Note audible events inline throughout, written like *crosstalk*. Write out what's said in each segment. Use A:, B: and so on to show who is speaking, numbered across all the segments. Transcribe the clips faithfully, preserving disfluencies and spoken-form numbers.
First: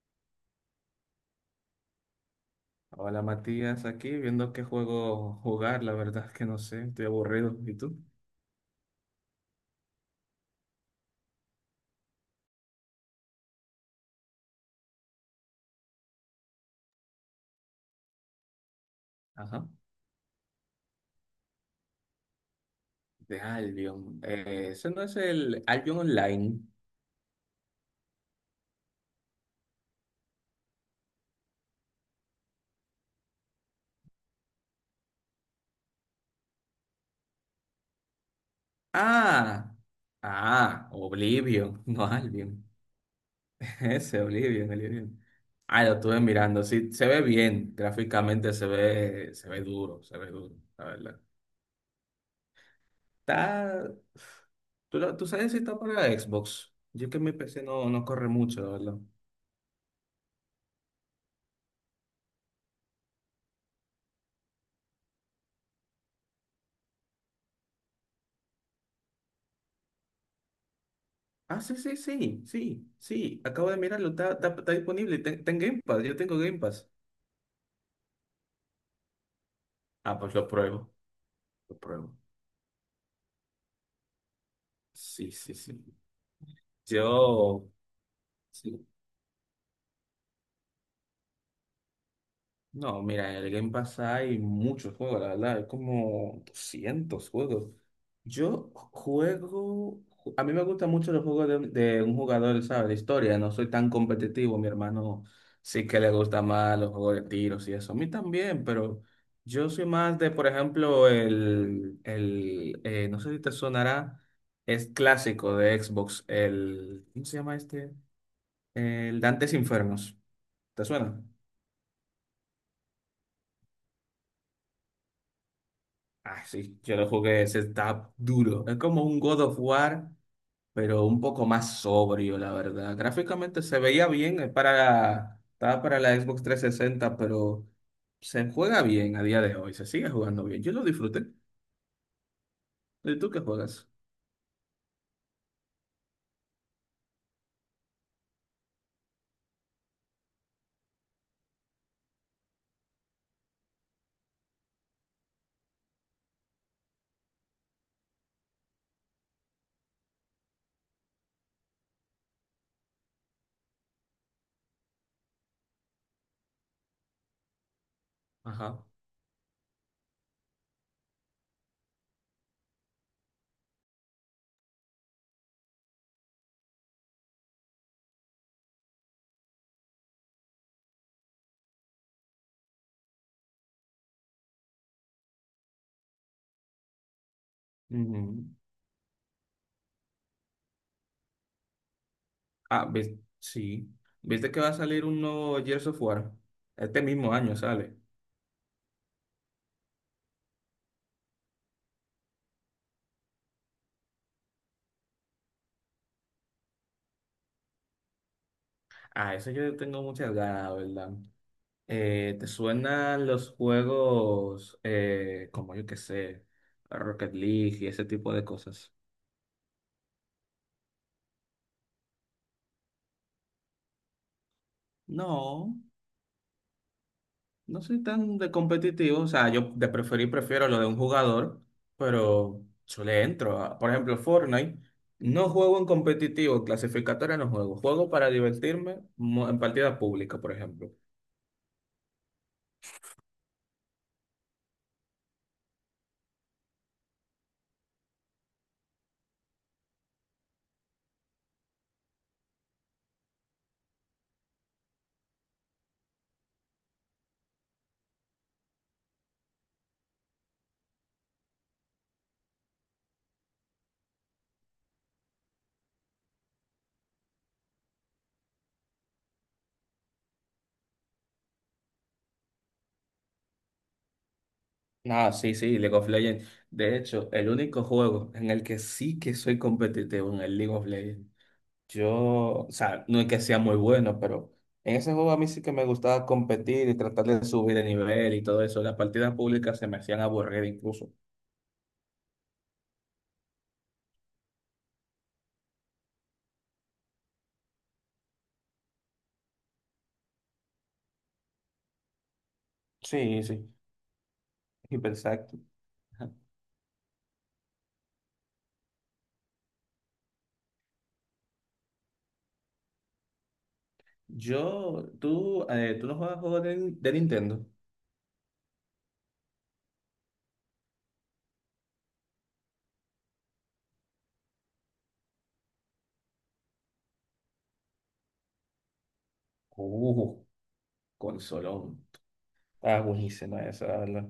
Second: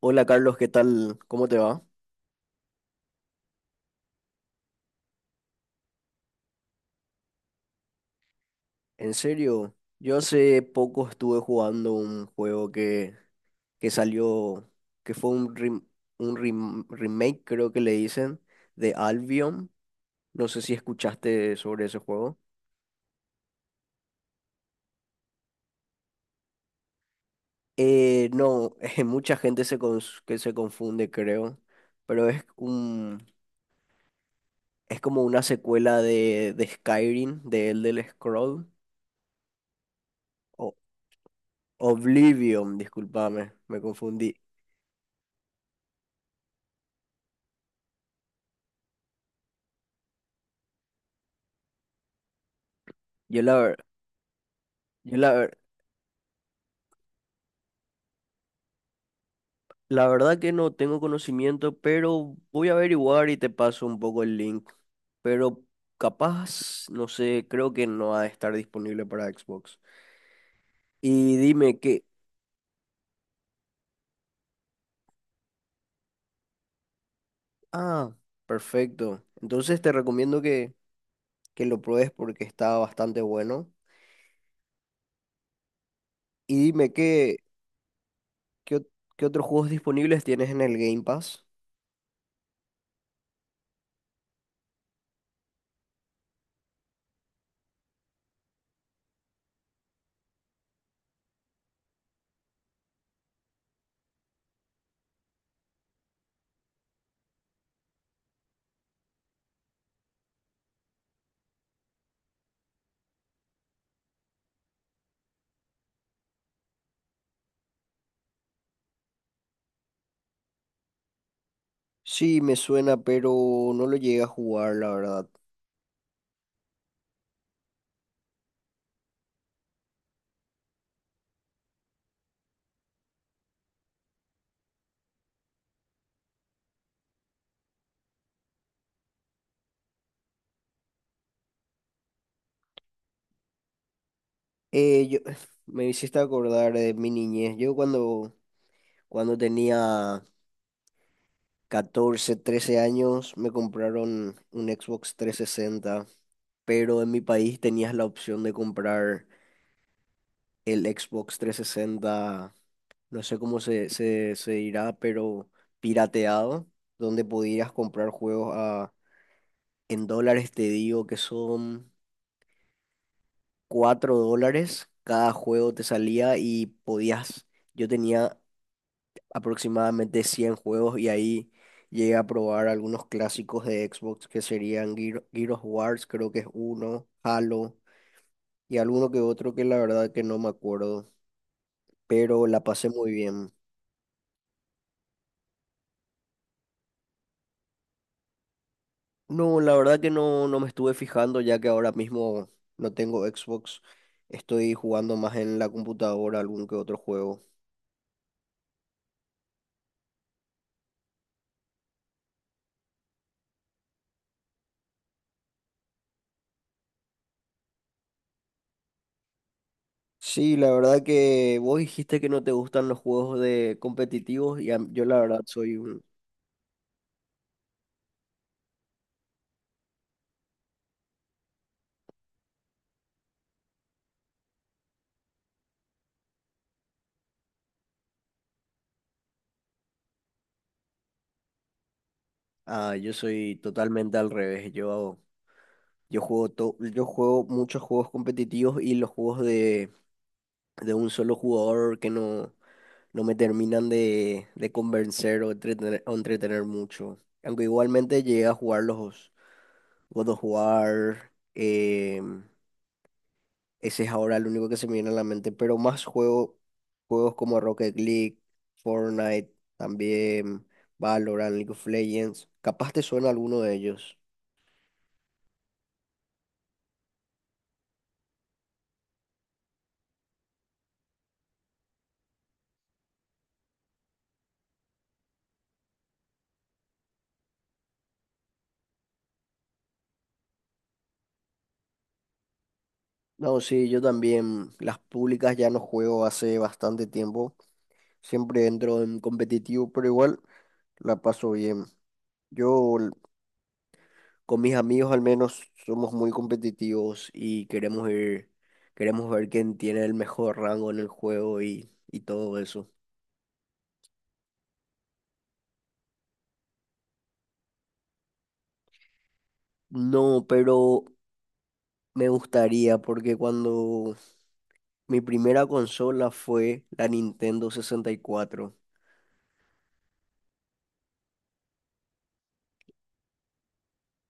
A: Hola Carlos, ¿qué tal? ¿Cómo te va?
B: Hola Matías, aquí viendo qué juego jugar, la verdad es que no sé, estoy aburrido. ¿Y tú?
A: En serio, yo hace poco estuve jugando un juego que, que salió, que fue un, rem- un rem- remake, creo que le dicen, de
B: Ajá.
A: Albion. No sé si escuchaste sobre ese juego.
B: De Albion. Eh, ese no es el Albion Online.
A: Eh, no, *laughs* eh, mucha gente se cons- que se confunde, creo, pero es un, es como una secuela de, de Skyrim, de Elder Scroll,
B: Ah,
A: o
B: ah, Oblivion, *laughs* no Albion.
A: Oblivion, discúlpame, me
B: *laughs* Ese
A: confundí.
B: Oblivion, Oblivion. Ah, lo estuve mirando, sí, se ve bien, gráficamente se ve, se ve duro, se ve duro, la verdad.
A: Yo la verdad.
B: Está... ¿Tú,
A: Yo
B: lo- tú
A: la,
B: sabes
A: ver-
B: si está para Xbox? Yo que mi P C no, no corre mucho, la verdad.
A: La verdad que no tengo conocimiento, pero voy a averiguar y te paso un poco el link. Pero capaz, no sé, creo que no ha de estar disponible para Xbox. Y
B: Ah,
A: dime
B: sí, sí,
A: que...
B: sí, sí, sí. Acabo de mirarlo, está, está, está disponible. Ten- Está en Game Pass, yo tengo Game Pass.
A: Ah, perfecto. Entonces te
B: Ah, pues
A: recomiendo
B: lo
A: que,
B: pruebo,
A: que
B: lo
A: lo pruebes
B: pruebo.
A: porque está bastante bueno.
B: Sí, sí, sí.
A: Y dime qué,
B: Yo,
A: qué,
B: sí.
A: ot- qué otros juegos disponibles tienes en el Game Pass.
B: No, mira, en el Game Pass hay muchos juegos, la verdad, hay como doscientos juegos. Yo juego, a mí me gustan mucho los juegos de, de un jugador, ¿sabes? De historia, no soy tan competitivo, mi hermano sí que le gusta más los juegos de tiros y eso, a mí también, pero yo soy más de, por ejemplo, el, el eh, no sé si te sonará, es clásico de Xbox, el, ¿cómo se llama este? El Dantes Infernos, ¿te suena?
A: Sí, me suena, pero no lo llegué a jugar, la verdad.
B: Ah, sí, yo lo jugué, ese está duro. Es como un God of War, pero un poco más sobrio, la verdad. Gráficamente se veía bien, es para, estaba para la Xbox trescientos sesenta, pero se juega bien a día de hoy, se sigue jugando bien. Yo lo disfruté. ¿Y tú qué juegas?
A: Eh, yo, *sighs* Me hiciste acordar de mi niñez. Yo cuando Cuando tenía catorce, trece años, me compraron un Xbox trescientos sesenta. Pero en mi país tenías la opción de comprar el Xbox trescientos sesenta. No sé cómo se, se, se dirá, pero pirateado, donde podías comprar juegos
B: Ajá.
A: a, en dólares, te digo que son cuatro dólares cada juego te salía, y podías, yo tenía aproximadamente cien juegos, y ahí llegué a probar algunos clásicos de Xbox que serían Gear- Gears of Wars, creo que es uno, Halo
B: Ujú.
A: y alguno que otro que la verdad que no me acuerdo, pero la
B: Ah,
A: pasé
B: ves-
A: muy bien.
B: sí. ¿Viste que va a salir un nuevo Gears of War? Este mismo año sale.
A: No, la verdad que no, no me estuve fijando ya que ahora mismo no tengo Xbox, estoy jugando más en la computadora algún que otro juego.
B: Ah, eso yo tengo muchas ganas, la ¿verdad? Eh, ¿te suenan los juegos eh, como yo que sé, Rocket League y ese tipo de cosas?
A: Sí, la verdad que vos dijiste que no te gustan los juegos de competitivos y a- yo la verdad soy
B: No,
A: un.
B: no soy tan de competitivo. O sea, yo de preferir prefiero lo de un jugador, pero yo le entro, a- por ejemplo, Fortnite, no juego en competitivo, clasificatoria no juego. Juego para divertirme mo- en partida pública, por ejemplo.
A: Ah, yo soy totalmente al revés. Yo, yo juego to- yo juego muchos juegos competitivos, y los juegos de, de, un solo jugador que no, no me terminan de, de convencer o entretener, o entretener mucho. Aunque igualmente llegué a jugar los God of War. Em, ese es ahora el único que se me viene a la mente. Pero más juego juegos como Rocket League, Fortnite, también Valorant, League of Legends. Capaz te suena alguno de ellos.
B: Ah, sí, sí, League of Legends. De hecho, el único juego en el que sí que soy competitivo en el League of Legends. Yo, o sea, no es que sea muy bueno, pero en ese juego a mí sí que me gustaba competir y tratar de subir de nivel y todo eso. Las partidas públicas se me hacían aburrir incluso.
A: No, sí, yo también. Las públicas ya no juego hace bastante tiempo. Siempre entro en competitivo, pero igual la paso bien. Yo l-
B: Sí, sí,
A: con mis amigos al
B: exacto.
A: menos somos muy competitivos y queremos ir, queremos ver quién tiene el mejor rango en el juego y, y todo eso.
B: Yo, tú, eh, tú no juegas juegos de, de Nintendo.
A: No, pero me gustaría porque cuando mi primera consola fue la Nintendo sesenta y cuatro.
B: Uh, consolón. Está buenísimo eso, la verdad.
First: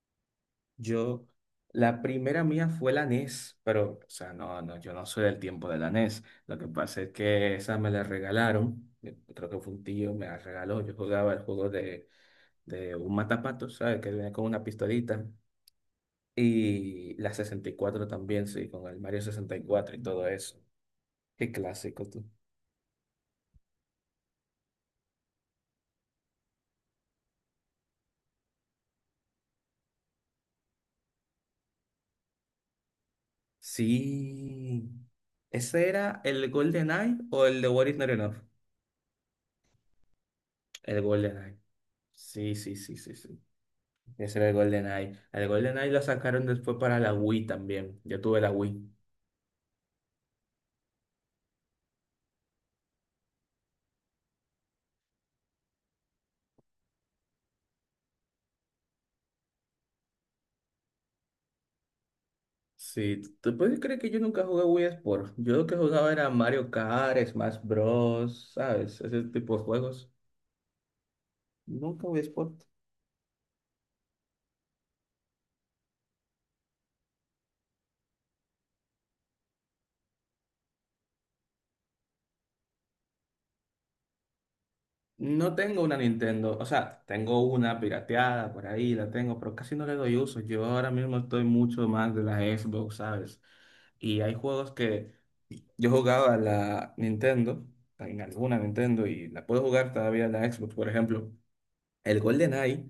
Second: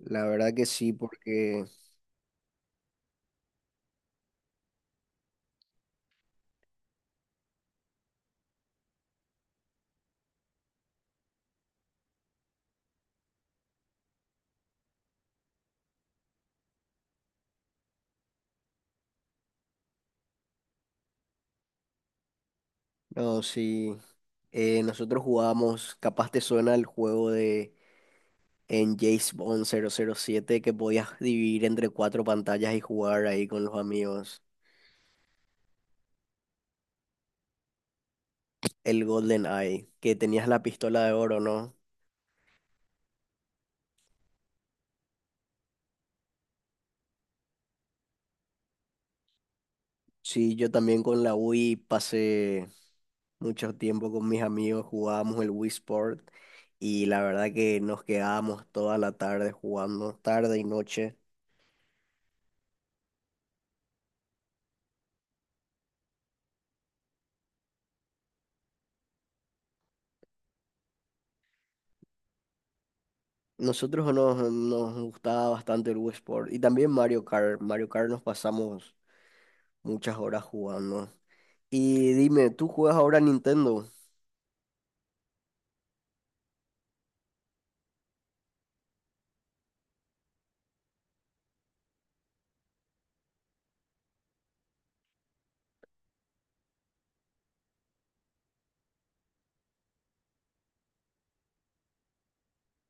A: La verdad que sí,
B: Yo,
A: porque.
B: la primera mía fue la NES, pero, o sea, no, no, yo no soy del tiempo de la NES. Lo que pasa es que esa me la regalaron, eh, creo que fue un tío, me la regaló. Yo jugaba el juego de, de un matapato, ¿sabes? Que viene con una pistolita. Y la sesenta y cuatro también, sí, con el Mario sesenta y cuatro y todo eso. Qué clásico, tú.
A: No, sí. Eh, nosotros jugábamos, capaz te suena el juego de en James Bond cero cero siete que podías dividir entre cuatro pantallas y jugar ahí con los amigos.
B: Sí. ¿Ese era el Golden Eye o el de What Is Not Enough?
A: El Golden Eye, que tenías la
B: El
A: pistola de
B: Golden
A: oro,
B: Eye.
A: ¿no?
B: Sí, sí, sí, sí, sí. Ese era el GoldenEye. El GoldenEye lo sacaron después para la Wii también. Yo tuve la Wii.
A: Sí, yo también con la Wii pasé mucho tiempo con mis amigos, jugábamos el Wii Sport y la verdad que nos quedábamos toda la tarde jugando, tarde y noche.
B: Sí, ¿tú puedes creer que yo nunca jugué Wii Sport? Yo lo que jugaba era Mario Kart, Smash Bros, ¿sabes? Ese tipo de juegos. Nunca Wii Sport.
A: Nosotros nos, nos gustaba bastante el Wii Sport y también Mario Kart. Mario Kart nos pasamos muchas horas jugando. Y dime, ¿tú juegas ahora a Nintendo?
B: No tengo una Nintendo, o sea, tengo una pirateada por ahí, la tengo, pero casi no le doy uso. Yo ahora mismo estoy mucho más de la Xbox, ¿sabes? Y hay juegos que yo jugaba a la Nintendo, en alguna Nintendo, y la puedo jugar todavía en la Xbox. Por ejemplo, el GoldenEye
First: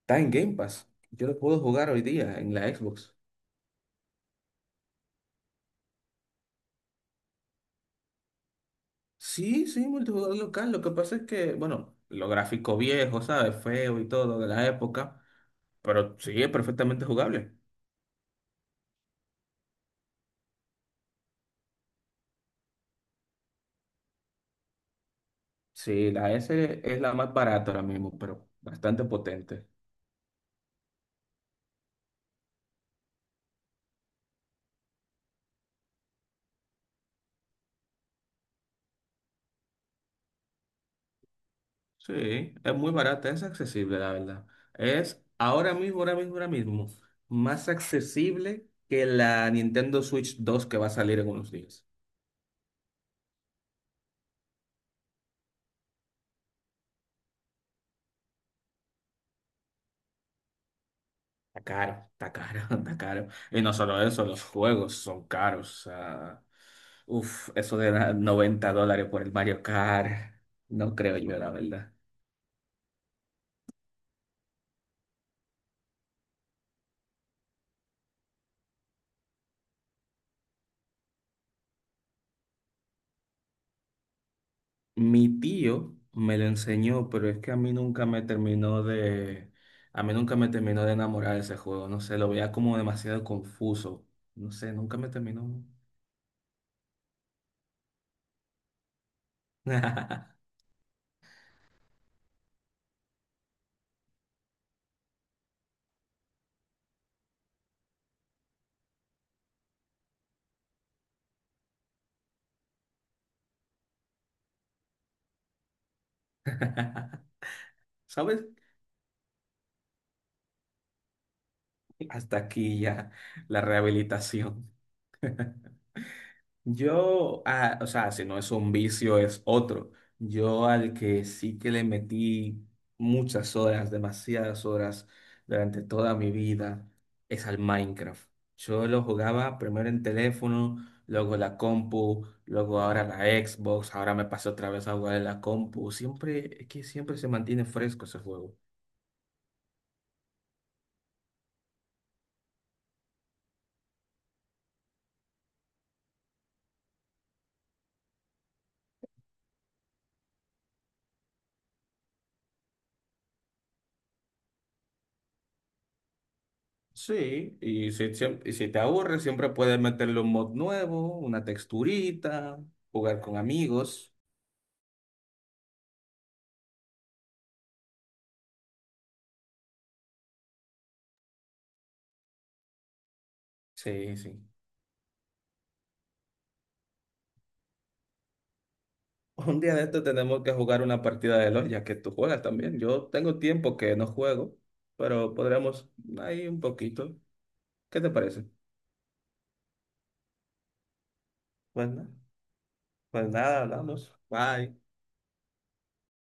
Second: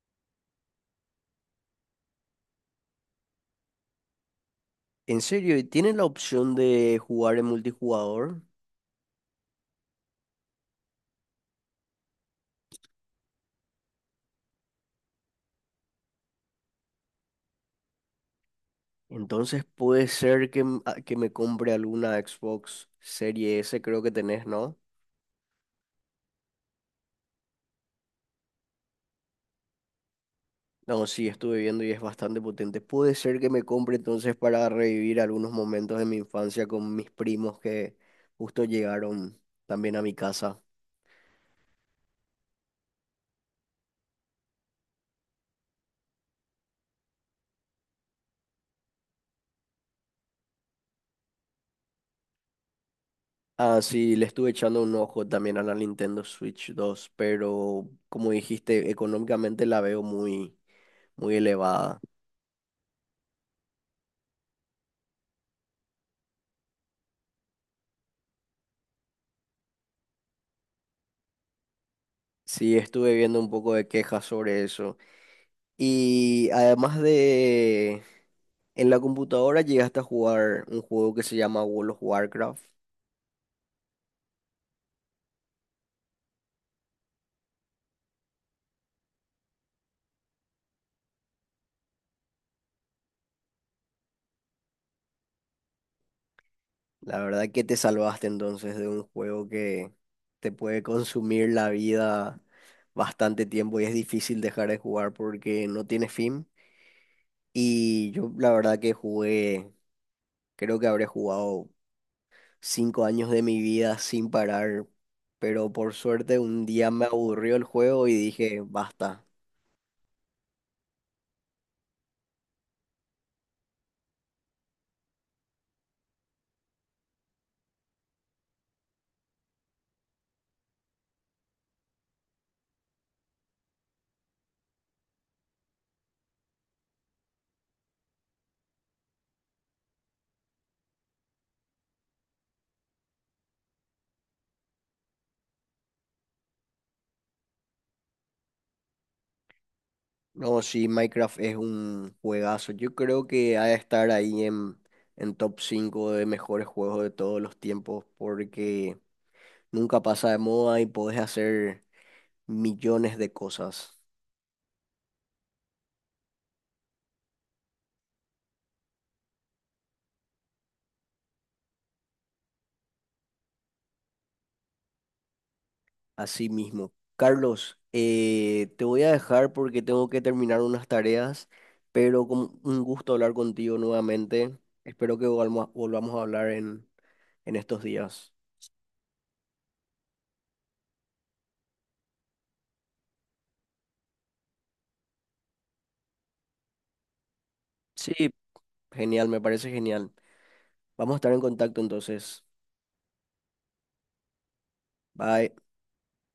B: está en Game Pass. Yo lo puedo jugar hoy día en la Xbox.
A: ¿En serio? ¿Y tienes la opción de jugar en multijugador?
B: Sí, sí, multijugador local. Lo que pasa es que, bueno, lo gráfico viejo, ¿sabes? Feo y todo de la época, pero sí, es perfectamente jugable.
A: Entonces puede ser que, m- a- que me compre alguna Xbox Serie S, creo que tenés, ¿no?
B: Sí, la ese es la más barata ahora mismo, pero bastante potente.
A: No, sí, estuve viendo y es bastante potente. Puede ser que me compre entonces para revivir algunos momentos de mi infancia con mis primos que justo llegaron también a mi casa.
B: Sí, es muy barata, es accesible, la verdad. Es ahora mismo, ahora mismo, ahora mismo, más accesible que la Nintendo Switch dos que va a salir en unos días.
A: Ah, sí, le estuve echando un ojo también a la Nintendo Switch dos, pero como dijiste, económicamente la veo muy, muy
B: Está
A: elevada.
B: caro, está caro, *laughs* está caro. Y no solo eso, los juegos son caros. O sea, uf, eso de la- noventa dólares por el Mario Kart, no creo yo, la verdad.
A: Sí, estuve viendo un poco de quejas sobre eso. Y además de en la computadora llegaste a jugar un juego que se llama World of Warcraft.
B: Mi tío me lo enseñó, pero es que a mí nunca me terminó de, a mí nunca me terminó de enamorar ese juego. No sé, lo veía como demasiado confuso. No sé, nunca me terminó.
A: La verdad que te salvaste entonces de un juego que
B: *laughs*
A: te puede consumir la vida bastante tiempo y es difícil dejar de jugar porque no tiene fin. Y yo la verdad que jugué Creo que habré jugado cinco años de mi vida sin parar, pero por suerte un día me aburrió el juego y
B: ¿Sabes?
A: dije, basta.
B: Hasta aquí ya la rehabilitación. Yo, ah, o sea, si no es un vicio, es otro. Yo al que sí que le metí muchas horas, demasiadas horas durante toda mi vida, es al Minecraft. Yo lo jugaba primero en teléfono, luego la compu, luego ahora la Xbox, ahora me pasé otra vez a jugar en la compu. Siempre, es que siempre se mantiene fresco ese juego.
A: No, sí, Minecraft es un juegazo. Yo creo que ha de estar ahí en, en, top cinco de mejores juegos de todos los tiempos porque nunca pasa de moda y podés hacer millones de cosas.
B: Sí, y si, siem- y si te aburres, siempre puedes meterle un mod nuevo, una texturita, jugar con amigos.
A: Así mismo. Carlos, eh, te voy a dejar porque tengo que terminar unas tareas, pero con un gusto hablar contigo
B: Sí, sí.
A: nuevamente. Espero que volvamos, volvamos a hablar en, en, estos días.
B: Un día de esto tenemos que jugar una partida de L O L, ya que tú juegas también. Yo tengo tiempo que no juego, pero podríamos ahí un poquito. ¿Qué te
A: Sí,
B: parece?
A: genial, me parece genial. Vamos a estar en contacto
B: Bueno,
A: entonces.
B: pues nada, hablamos. Bye.
A: Bye.